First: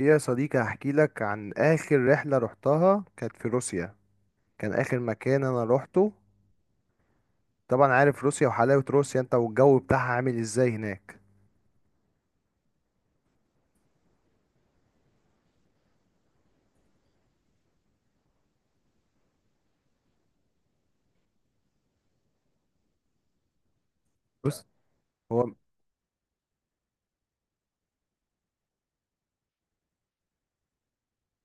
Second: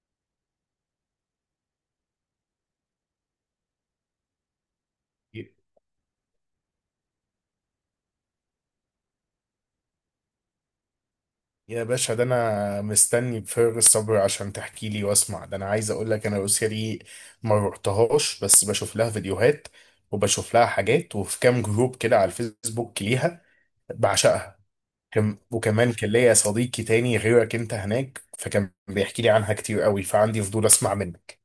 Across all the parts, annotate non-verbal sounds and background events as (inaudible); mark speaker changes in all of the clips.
Speaker 1: يا صديقي هحكي لك عن آخر رحلة رحتها، كانت في روسيا. كان آخر مكان أنا روحته. طبعا عارف روسيا وحلاوة روسيا أنت والجو بتاعها عامل إزاي هناك.
Speaker 2: يا باشا، ده انا مستني بفارغ الصبر عشان تحكي لي واسمع. ده انا عايز اقول لك، انا روسيا دي ما روحتهاش، بس بشوف لها فيديوهات وبشوف لها حاجات، وفي كام جروب كده على الفيسبوك ليها، بعشقها.
Speaker 1: بص، هو
Speaker 2: وكمان كان ليا صديقي تاني غيرك انت هناك، فكان بيحكي لي عنها كتير قوي، فعندي فضول اسمع منك.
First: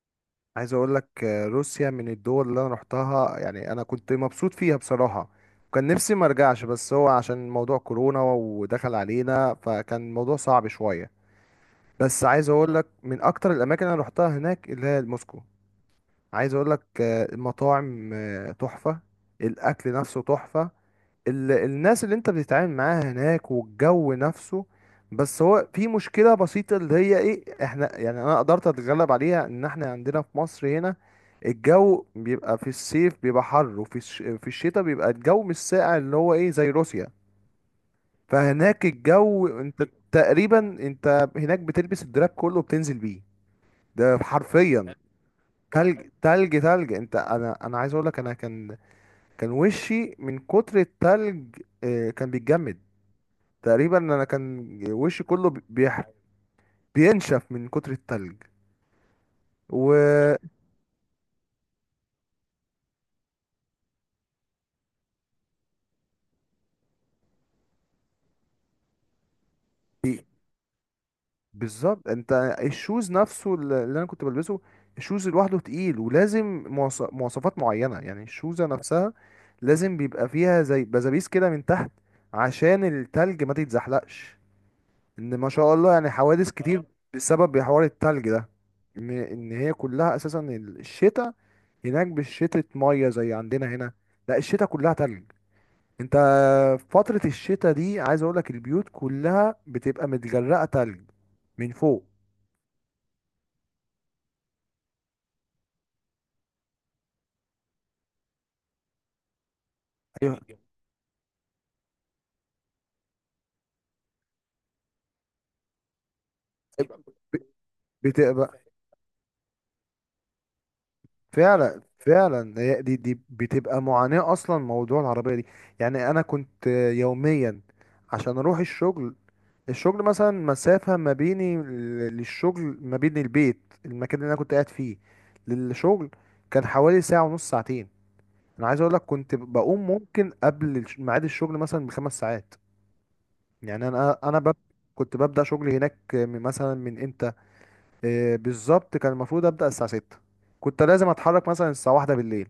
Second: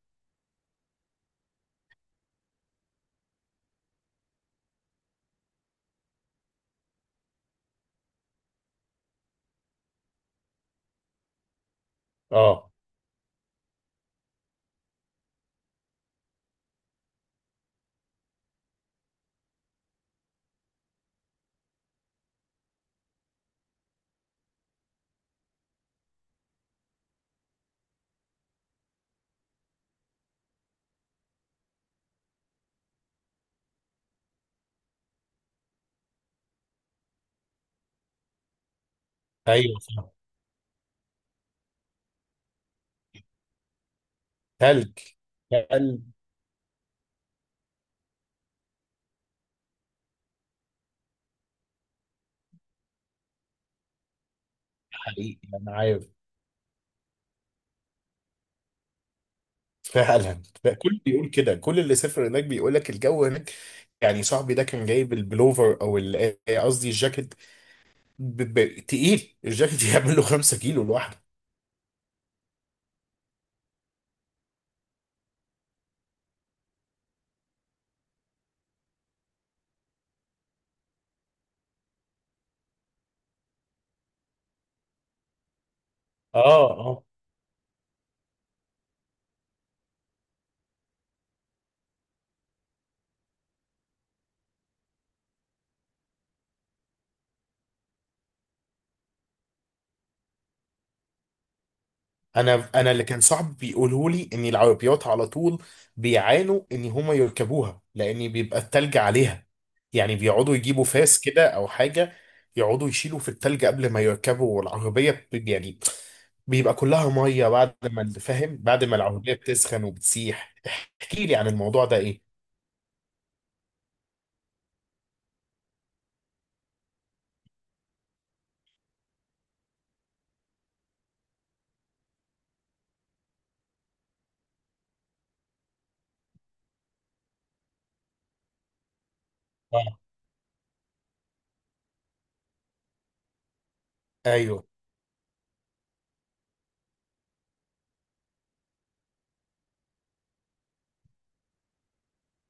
Speaker 1: عايز أقول لك روسيا من الدول اللي أنا روحتها، يعني أنا كنت مبسوط فيها بصراحة. وكان نفسي ما أرجعش، بس هو عشان موضوع كورونا ودخل علينا، فكان الموضوع صعب شوية. بس عايز
Speaker 2: اه.
Speaker 1: أقول لك من أكتر الأماكن اللي أنا روحتها هناك اللي هي موسكو. عايز أقول لك المطاعم تحفة. الأكل نفسه تحفة. الناس اللي انت بتتعامل معاها هناك والجو نفسه. بس هو في مشكلة بسيطة اللي هي ايه، احنا يعني انا قدرت اتغلب عليها، ان احنا عندنا في مصر هنا الجو بيبقى في الصيف بيبقى حر، وفي في الشتاء بيبقى الجو مش ساقع اللي هو ايه زي روسيا. فهناك الجو
Speaker 2: ايوه،
Speaker 1: انت
Speaker 2: فاهم.
Speaker 1: تقريبا انت هناك بتلبس الدراب كله وبتنزل بيه، ده حرفيا.
Speaker 2: تلج،
Speaker 1: تلج
Speaker 2: تلج.
Speaker 1: تلج تلج، انت انا عايز اقول لك، انا كان كان وشي من كتر التلج كان بيتجمد. تقريبا انا كان وشي
Speaker 2: حقيقي
Speaker 1: كله
Speaker 2: انا عارف.
Speaker 1: بينشف من كتر التلج.
Speaker 2: فعلا
Speaker 1: و
Speaker 2: بقى، كل بيقول كده، كل اللي سافر هناك بيقول لك الجو هناك. يعني صاحبي ده كان جايب البلوفر او قصدي الجاكيت، تقيل الجاكيت (laughs)
Speaker 1: (laughs)
Speaker 2: يعمل
Speaker 1: بي-
Speaker 2: له 5 كيلو لوحده.
Speaker 1: بالظبط انت. الشوز نفسه اللي انا كنت بلبسه، الشوز لوحده تقيل، ولازم مواصفات معينة يعني الشوزة نفسها لازم بيبقى فيها زي بزابيس كده من تحت، عشان التلج ما تتزحلقش. ان ما شاء الله يعني حوادث كتير اه،
Speaker 2: اه.
Speaker 1: بسبب حوار التلج ده. ان هي كلها اساسا الشتاء هناك مش شتاء ميه زي عندنا هنا. لا، الشتاء كلها تلج. انت في فترة الشتاء دي عايز اقول لك البيوت كلها بتبقى متجرقة تلج من فوق.
Speaker 2: انا اللي كان صاحبي بيقوله لي ان العربيات على طول بيعانوا ان هما يركبوها، لان بيبقى التلج عليها. يعني
Speaker 1: ايوه،
Speaker 2: بيقعدوا يجيبوا فاس كده او حاجه، يقعدوا يشيلوا في التلج قبل ما يركبوا العربيه، يعني بيبقى كلها
Speaker 1: ب-
Speaker 2: ميه بعد ما، فاهم،
Speaker 1: بتبقى
Speaker 2: بعد ما العربيه بتسخن وبتسيح. احكي لي عن
Speaker 1: فعلا
Speaker 2: الموضوع ده ايه.
Speaker 1: فعلا. هي دي بتبقى معاناة اصلا موضوع العربية دي. يعني انا كنت يوميا عشان اروح الشغل، الشغل مثلا مسافة ما بيني للشغل، ما بين البيت، المكان اللي انا كنت قاعد فيه، للشغل، كان حوالي ساعة ونص، ساعتين. انا عايز اقول لك كنت بقوم
Speaker 2: آه.
Speaker 1: ممكن قبل ميعاد الشغل مثلا بخمس ساعات. يعني
Speaker 2: ايوه.
Speaker 1: كنت ببدا شغلي هناك مثلا من امتى. بالظبط كان المفروض ابدا الساعه 6، كنت لازم اتحرك مثلا الساعه 1 بالليل.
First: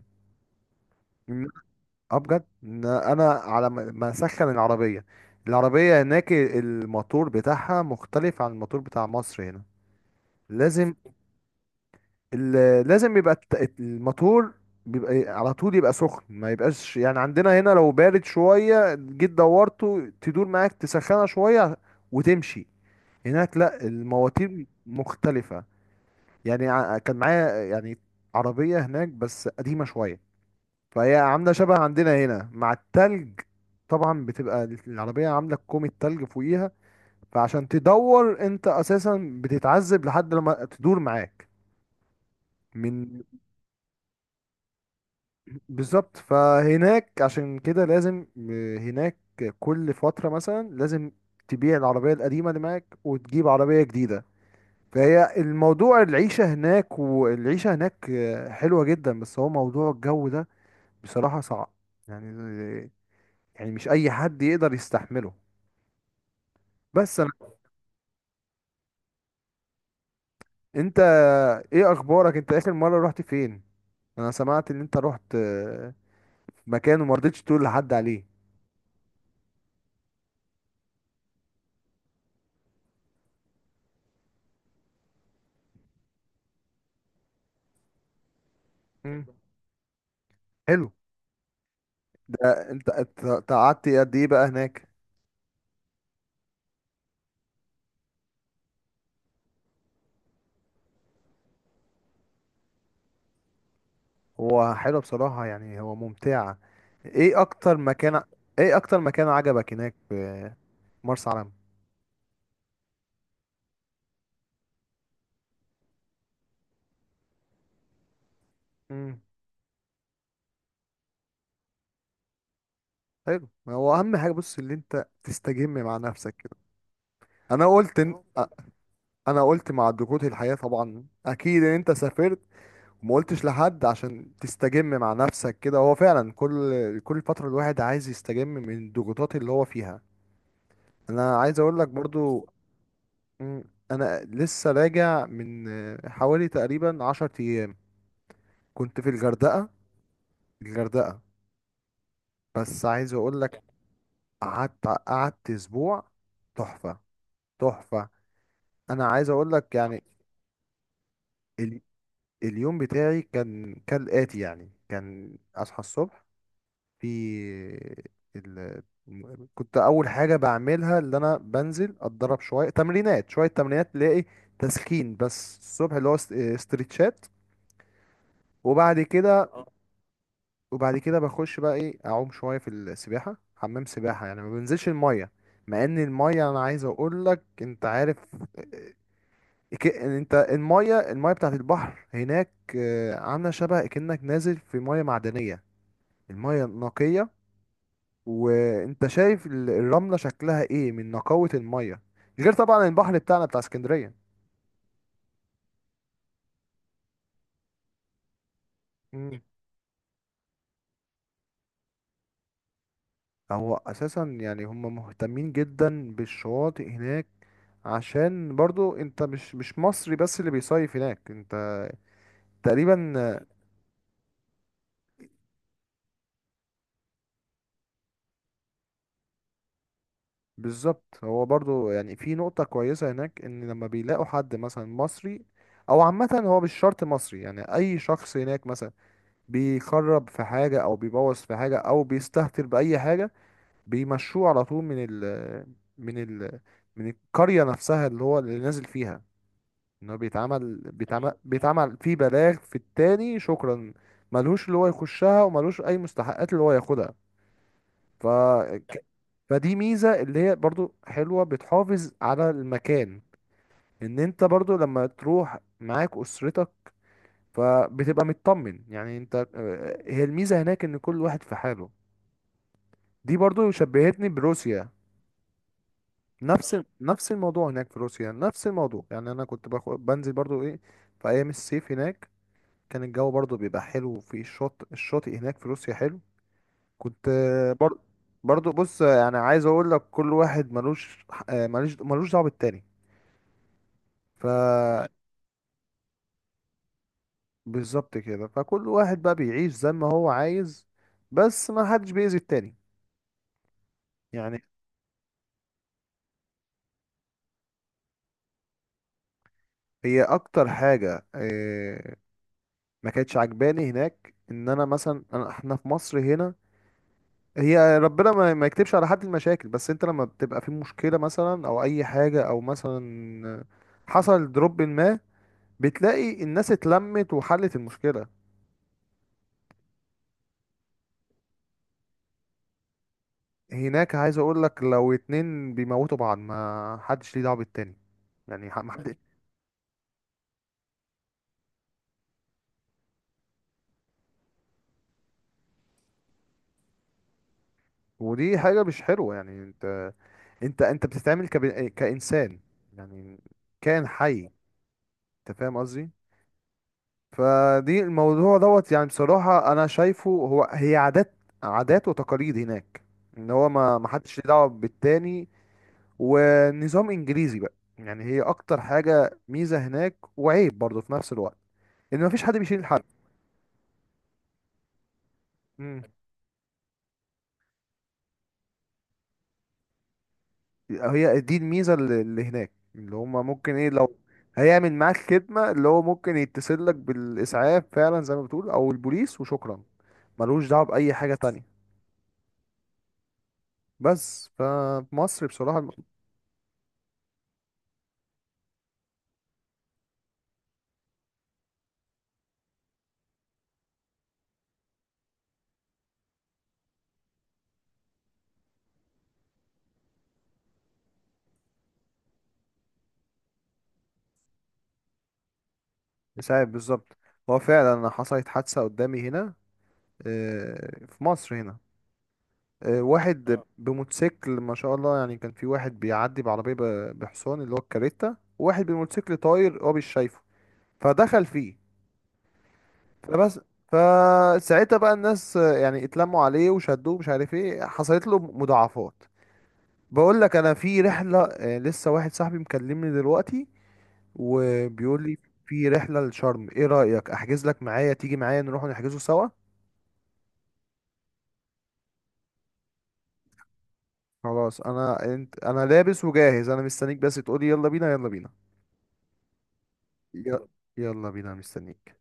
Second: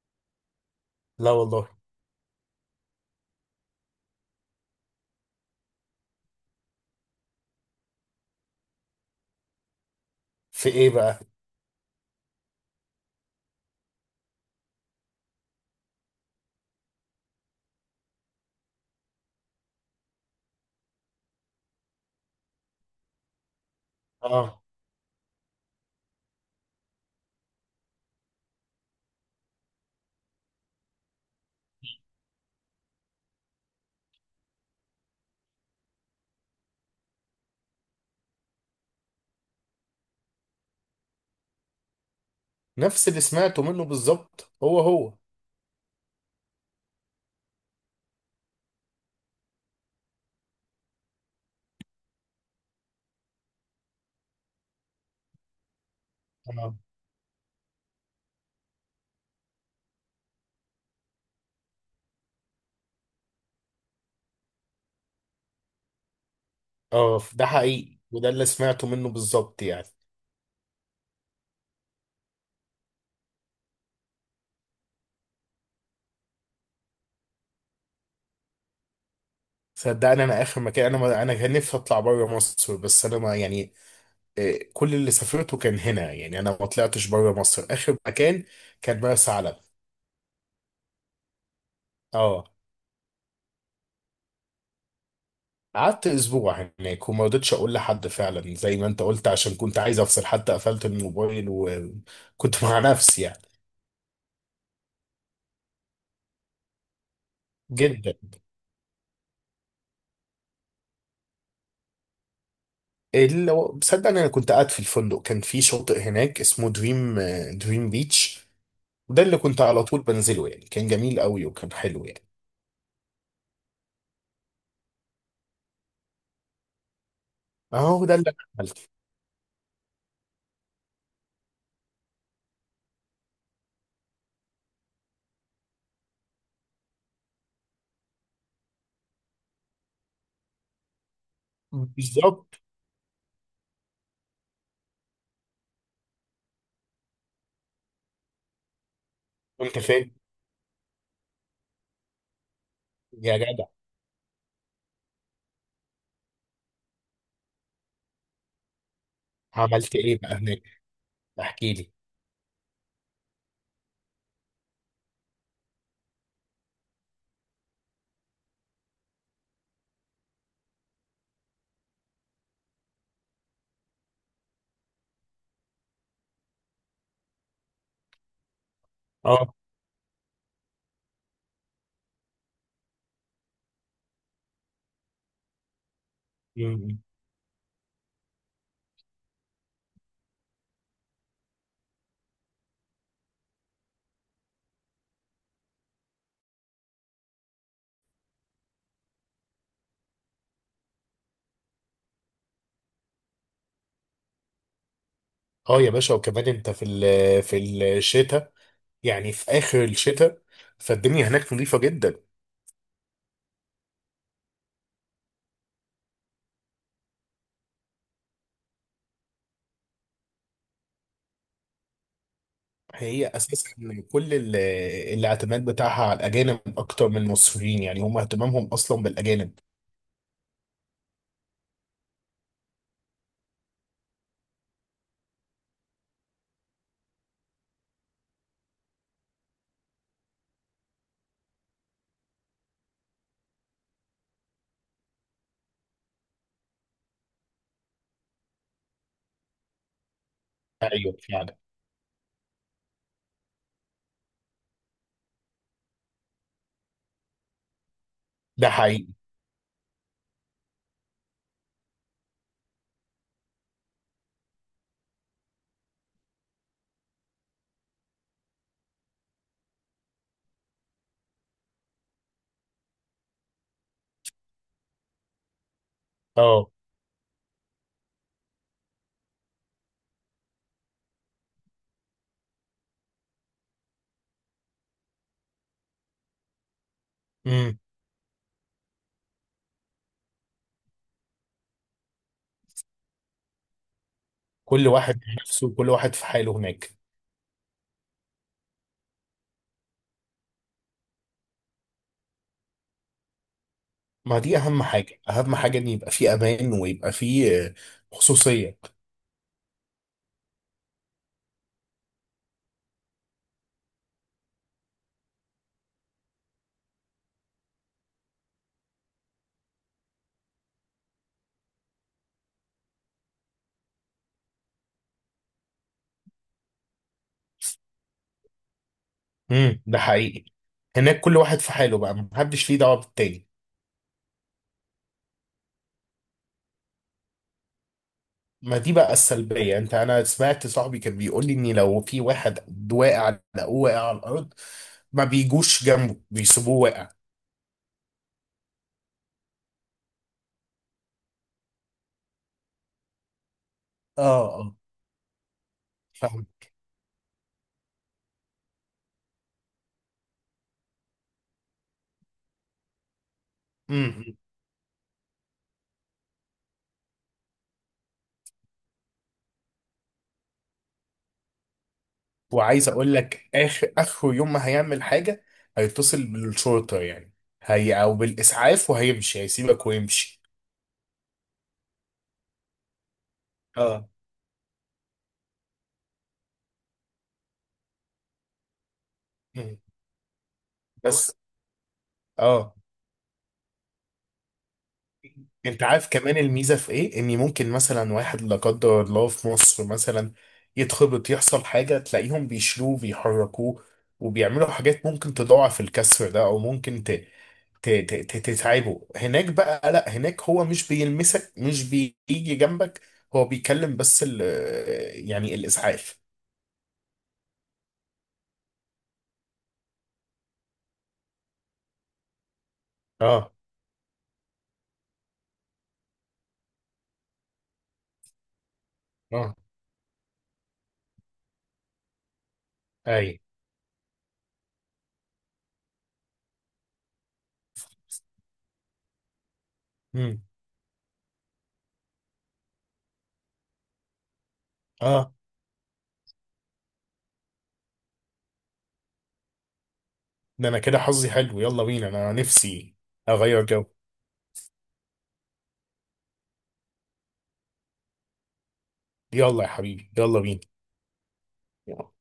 Speaker 2: لا
Speaker 1: إن-
Speaker 2: والله.
Speaker 1: اه بجد، إن انا على ما اسخن العربيه، العربيه هناك الموتور بتاعها مختلف عن الموتور بتاع مصر هنا.
Speaker 2: في ايه
Speaker 1: لازم
Speaker 2: بقى؟
Speaker 1: لازم يبقى الموتور بيبقى على طول يبقى سخن، ما يبقاش يعني عندنا هنا لو بارد شوية جيت دورته تدور معاك تسخنها شوية وتمشي. هناك لا،
Speaker 2: اه.
Speaker 1: المواتير مختلفة. يعني كان معايا يعني عربية هناك بس قديمة شوية، فهي عاملة شبه عندنا هنا مع التلج. طبعا بتبقى العربية عاملة كومة تلج فوقيها، فعشان تدور انت اساسا بتتعذب لحد لما تدور معاك.
Speaker 2: نفس اللي
Speaker 1: من
Speaker 2: سمعته منه بالظبط، هو هو.
Speaker 1: بالظبط. فهناك عشان كده لازم، هناك كل فترة مثلا لازم تبيع العربية القديمة اللي معاك وتجيب عربية جديدة. فهي الموضوع، العيشة
Speaker 2: اه،
Speaker 1: هناك، والعيشة هناك حلوة جدا، بس هو موضوع الجو ده بصراحة صعب. يعني يعني مش أي حد يقدر يستحمله. بس
Speaker 2: اه.
Speaker 1: أنا،
Speaker 2: ده حقيقي، وده اللي سمعته منه بالظبط يعني.
Speaker 1: أنت، إيه أخبارك، أنت آخر مرة رحت فين؟ أنا سمعت إن أنت رحت مكان وما رضيتش تقول لحد عليه.
Speaker 2: صدقني، انا اخر مكان، انا ما انا كان نفسي اطلع بره مصر، بس انا ما، يعني كل اللي سافرته كان هنا، يعني انا ما طلعتش بره مصر. اخر مكان كان
Speaker 1: مم.
Speaker 2: مرسى علم.
Speaker 1: حلو.
Speaker 2: اه.
Speaker 1: ده انت انت أنت قعدت قد ايه بقى هناك؟
Speaker 2: قعدت اسبوع هناك وما رضيتش اقول لحد، فعلا زي ما انت قلت، عشان كنت عايز افصل، حتى قفلت الموبايل وكنت مع نفسي يعني.
Speaker 1: هو حلو بصراحة، يعني هو ممتعة. ايه اكتر
Speaker 2: جدا.
Speaker 1: مكان، ايه اكتر مكان عجبك هناك في مرسى علم؟
Speaker 2: صدقني، انا كنت قاعد في الفندق، كان في شاطئ هناك اسمه دريم بيتش.
Speaker 1: امم
Speaker 2: وده اللي كنت على طول بنزله، يعني كان جميل قوي وكان حلو يعني.
Speaker 1: حلو. ما هو اهم حاجة بص اللي انت تستجم مع نفسك كده. انا قلت
Speaker 2: اهو
Speaker 1: إن...
Speaker 2: ده اللي أنا
Speaker 1: أ-
Speaker 2: عملته.
Speaker 1: انا قلت مع ضغوط الحياة طبعا، اكيد ان انت سافرت وما قلتش لحد عشان تستجم مع نفسك كده. هو فعلا كل فترة الواحد عايز يستجم من الضغوطات اللي هو فيها. انا عايز اقول لك برضو،
Speaker 2: بالظبط.
Speaker 1: مم. انا لسه راجع من حوالي تقريبا عشر ايام، كنت في الغردقه،
Speaker 2: انت فاهم.
Speaker 1: الغردقه. بس عايز
Speaker 2: يا
Speaker 1: اقول لك
Speaker 2: جدع.
Speaker 1: قعدت اسبوع، تحفه تحفه. انا عايز اقول لك
Speaker 2: عملت
Speaker 1: يعني
Speaker 2: ايه بقى هناك؟ احكي
Speaker 1: ال...
Speaker 2: لي.
Speaker 1: اليوم بتاعي كان كالاتي، يعني كان اصحى الصبح في ال... كنت اول حاجه بعملها اللي انا بنزل اتدرب شويه تمرينات، شويه تمرينات تلاقي تسخين بس الصبح اللي هو استرتشات. وبعد كده،
Speaker 2: اه.
Speaker 1: وبعد كده بخش بقى ايه اعوم شويه في السباحه، حمام سباحه، يعني ما بنزلش الميه. مع ان الميه انا عايز
Speaker 2: مم.
Speaker 1: اقول لك انت عارف، آه، انت الميه، الميه بتاعت البحر هناك عامله شبه كأنك نازل في ميه معدنيه، الميه نقيه وانت شايف الرمله شكلها ايه من نقاوه الميه، غير طبعا البحر بتاعنا بتاع اسكندريه.
Speaker 2: اه. يا باشا، وكمان انت في في الشتاء، يعني في اخر الشتاء، فالدنيا هناك نظيفه جدا.
Speaker 1: هو اساسا يعني هم مهتمين جدا بالشواطئ هناك، عشان برضو انت مش مصري بس اللي بيصيف هناك، انت تقريبا.
Speaker 2: هي اساسا كل ال- الاعتماد بتاعها على الاجانب اكتر من المصريين، يعني هم اهتمامهم اصلا بالاجانب.
Speaker 1: بالظبط هو برضو يعني في نقطة كويسة هناك ان لما بيلاقوا حد مثلا مصري او عامة، هو مش شرط مصري، يعني اي شخص هناك مثلا بيخرب في حاجة او بيبوظ في حاجة او بيستهتر بأي حاجة، بيمشوه على طول من ال من القرية نفسها اللي هو اللي نازل فيها. ان هو بيتعمل
Speaker 2: ايوه
Speaker 1: بيتعمل
Speaker 2: فعلا.
Speaker 1: بيتعمل في بلاغ في التاني، شكرا. ملهوش اللي هو يخشها، وملهوش اي مستحقات اللي هو ياخدها. ف
Speaker 2: ده
Speaker 1: ك-
Speaker 2: حقيقي.
Speaker 1: فدي ميزة اللي هي برضو حلوة، بتحافظ على المكان، ان انت برضو لما تروح معاك اسرتك فبتبقى مطمن، يعني انت هي الميزة هناك ان كل واحد في حاله. دي برضو شبهتني بروسيا.
Speaker 2: اه.
Speaker 1: نفس الموضوع، هناك في روسيا نفس الموضوع، يعني انا كنت باخد بنزل برضو ايه في ايام الصيف هناك كان الجو برضو بيبقى حلو في الشط، الشاطئ هناك في روسيا حلو. كنت
Speaker 2: امم
Speaker 1: برضو بص يعني عايز اقول لك كل واحد ملوش ملوش دعوه بالتاني.
Speaker 2: كل
Speaker 1: ف
Speaker 2: واحد نفسه، كل واحد في حاله هناك.
Speaker 1: بالظبط كده، فكل واحد بقى بيعيش زي ما هو عايز، بس ما حدش بيأذي التاني.
Speaker 2: ما دي
Speaker 1: يعني
Speaker 2: اهم حاجه، اهم حاجه ان يبقى في امان، ويبقى في خصوصيه.
Speaker 1: هي اكتر حاجه ما كانتش عجباني هناك ان انا مثلا احنا في مصر هنا، هي ربنا ما يكتبش على حد المشاكل، بس انت لما بتبقى في مشكلة مثلا او اي حاجة او مثلا حصل دروب ما، بتلاقي الناس اتلمت وحلت المشكلة.
Speaker 2: ده حقيقي. هناك كل واحد في حاله بقى، محدش ليه دعوه بالتاني.
Speaker 1: هناك عايز اقول لك لو اتنين بيموتوا بعض ما حدش ليه دعوة بالتاني. يعني ح-
Speaker 2: ما
Speaker 1: ما
Speaker 2: دي بقى
Speaker 1: حد
Speaker 2: السلبيه، انت، انا سمعت صاحبي كان بيقول لي ان لو في واحد واقع، لقوه واقع على الارض، ما بيجوش جنبه، بيسيبوه واقع.
Speaker 1: (laughs) ودي حاجة مش حلوة، يعني انت، انت بتتعامل كإنسان، يعني كائن
Speaker 2: اه،
Speaker 1: حي،
Speaker 2: اه،
Speaker 1: انت فاهم قصدي.
Speaker 2: فاهم.
Speaker 1: فدي الموضوع دوت يعني بصراحة أنا شايفه، هو هي عادات، عادات وتقاليد هناك، إن هو ما
Speaker 2: امم
Speaker 1: حدش ليه دعوة بالتاني، ونظام إنجليزي بقى. يعني هي أكتر حاجة ميزة هناك وعيب برضه في نفس الوقت، إن ما فيش حد بيشيل
Speaker 2: وعايز
Speaker 1: حد.
Speaker 2: اقول لك، اخر اخر يوم ما هيعمل حاجه،
Speaker 1: مم.
Speaker 2: هيتصل بالشرطه، يعني هي او بالاسعاف، وهيمشي، هيسيبك ويمشي.
Speaker 1: هي دي الميزة اللي هناك، اللي هما ممكن إيه
Speaker 2: اه.
Speaker 1: لو هيعمل معاك خدمة، اللي هو ممكن يتصل لك بالإسعاف فعلا زي ما بتقول أو البوليس،
Speaker 2: مم.
Speaker 1: وشكرا، ملوش دعوة بأي
Speaker 2: بس.
Speaker 1: حاجة تانية.
Speaker 2: اه.
Speaker 1: بس فمصر
Speaker 2: انت
Speaker 1: بصراحة،
Speaker 2: عارف كمان الميزه في ايه؟ ان ممكن مثلا واحد لا قدر الله في مصر مثلا يتخبط، يحصل حاجه، تلاقيهم بيشيلوه بيحركوه، وبيعملوا حاجات ممكن تضاعف الكسر ده، او ممكن تتعبه. هناك بقى لا، هناك هو مش بيلمسك، مش بيجي جنبك، هو بيكلم بس يعني الاسعاف.
Speaker 1: يساعد بالظبط. هو فعلا حصلت حادثة قدامي هنا في مصر هنا. واحد
Speaker 2: اه،
Speaker 1: اه بموتوسيكل، ما شاء الله، يعني كان في واحد بيعدي بعربية بحصان اللي هو الكاريتا، وواحد بموتوسيكل
Speaker 2: اه.
Speaker 1: طاير، هو مش شايفه، فدخل فيه.
Speaker 2: اي.
Speaker 1: فبس، فساعتها بقى الناس يعني اتلموا عليه وشدوه، مش عارف ايه حصلت له مضاعفات. بقول
Speaker 2: مم.
Speaker 1: لك انا في رحلة، لسه واحد صاحبي مكلمني دلوقتي وبيقول
Speaker 2: اه.
Speaker 1: لي في رحلة لشرم، ايه رأيك احجز لك معايا تيجي معايا نروح نحجزه سوا.
Speaker 2: ده انا كده حظي حلو، يلا بينا، انا نفسي اغير جو.
Speaker 1: خلاص انا، انت انا لابس وجاهز، انا مستنيك بس تقولي يلا بينا يلا بينا.
Speaker 2: يلا يا حبيبي، يلا بينا.
Speaker 1: ي- يلا بينا، مستنيك.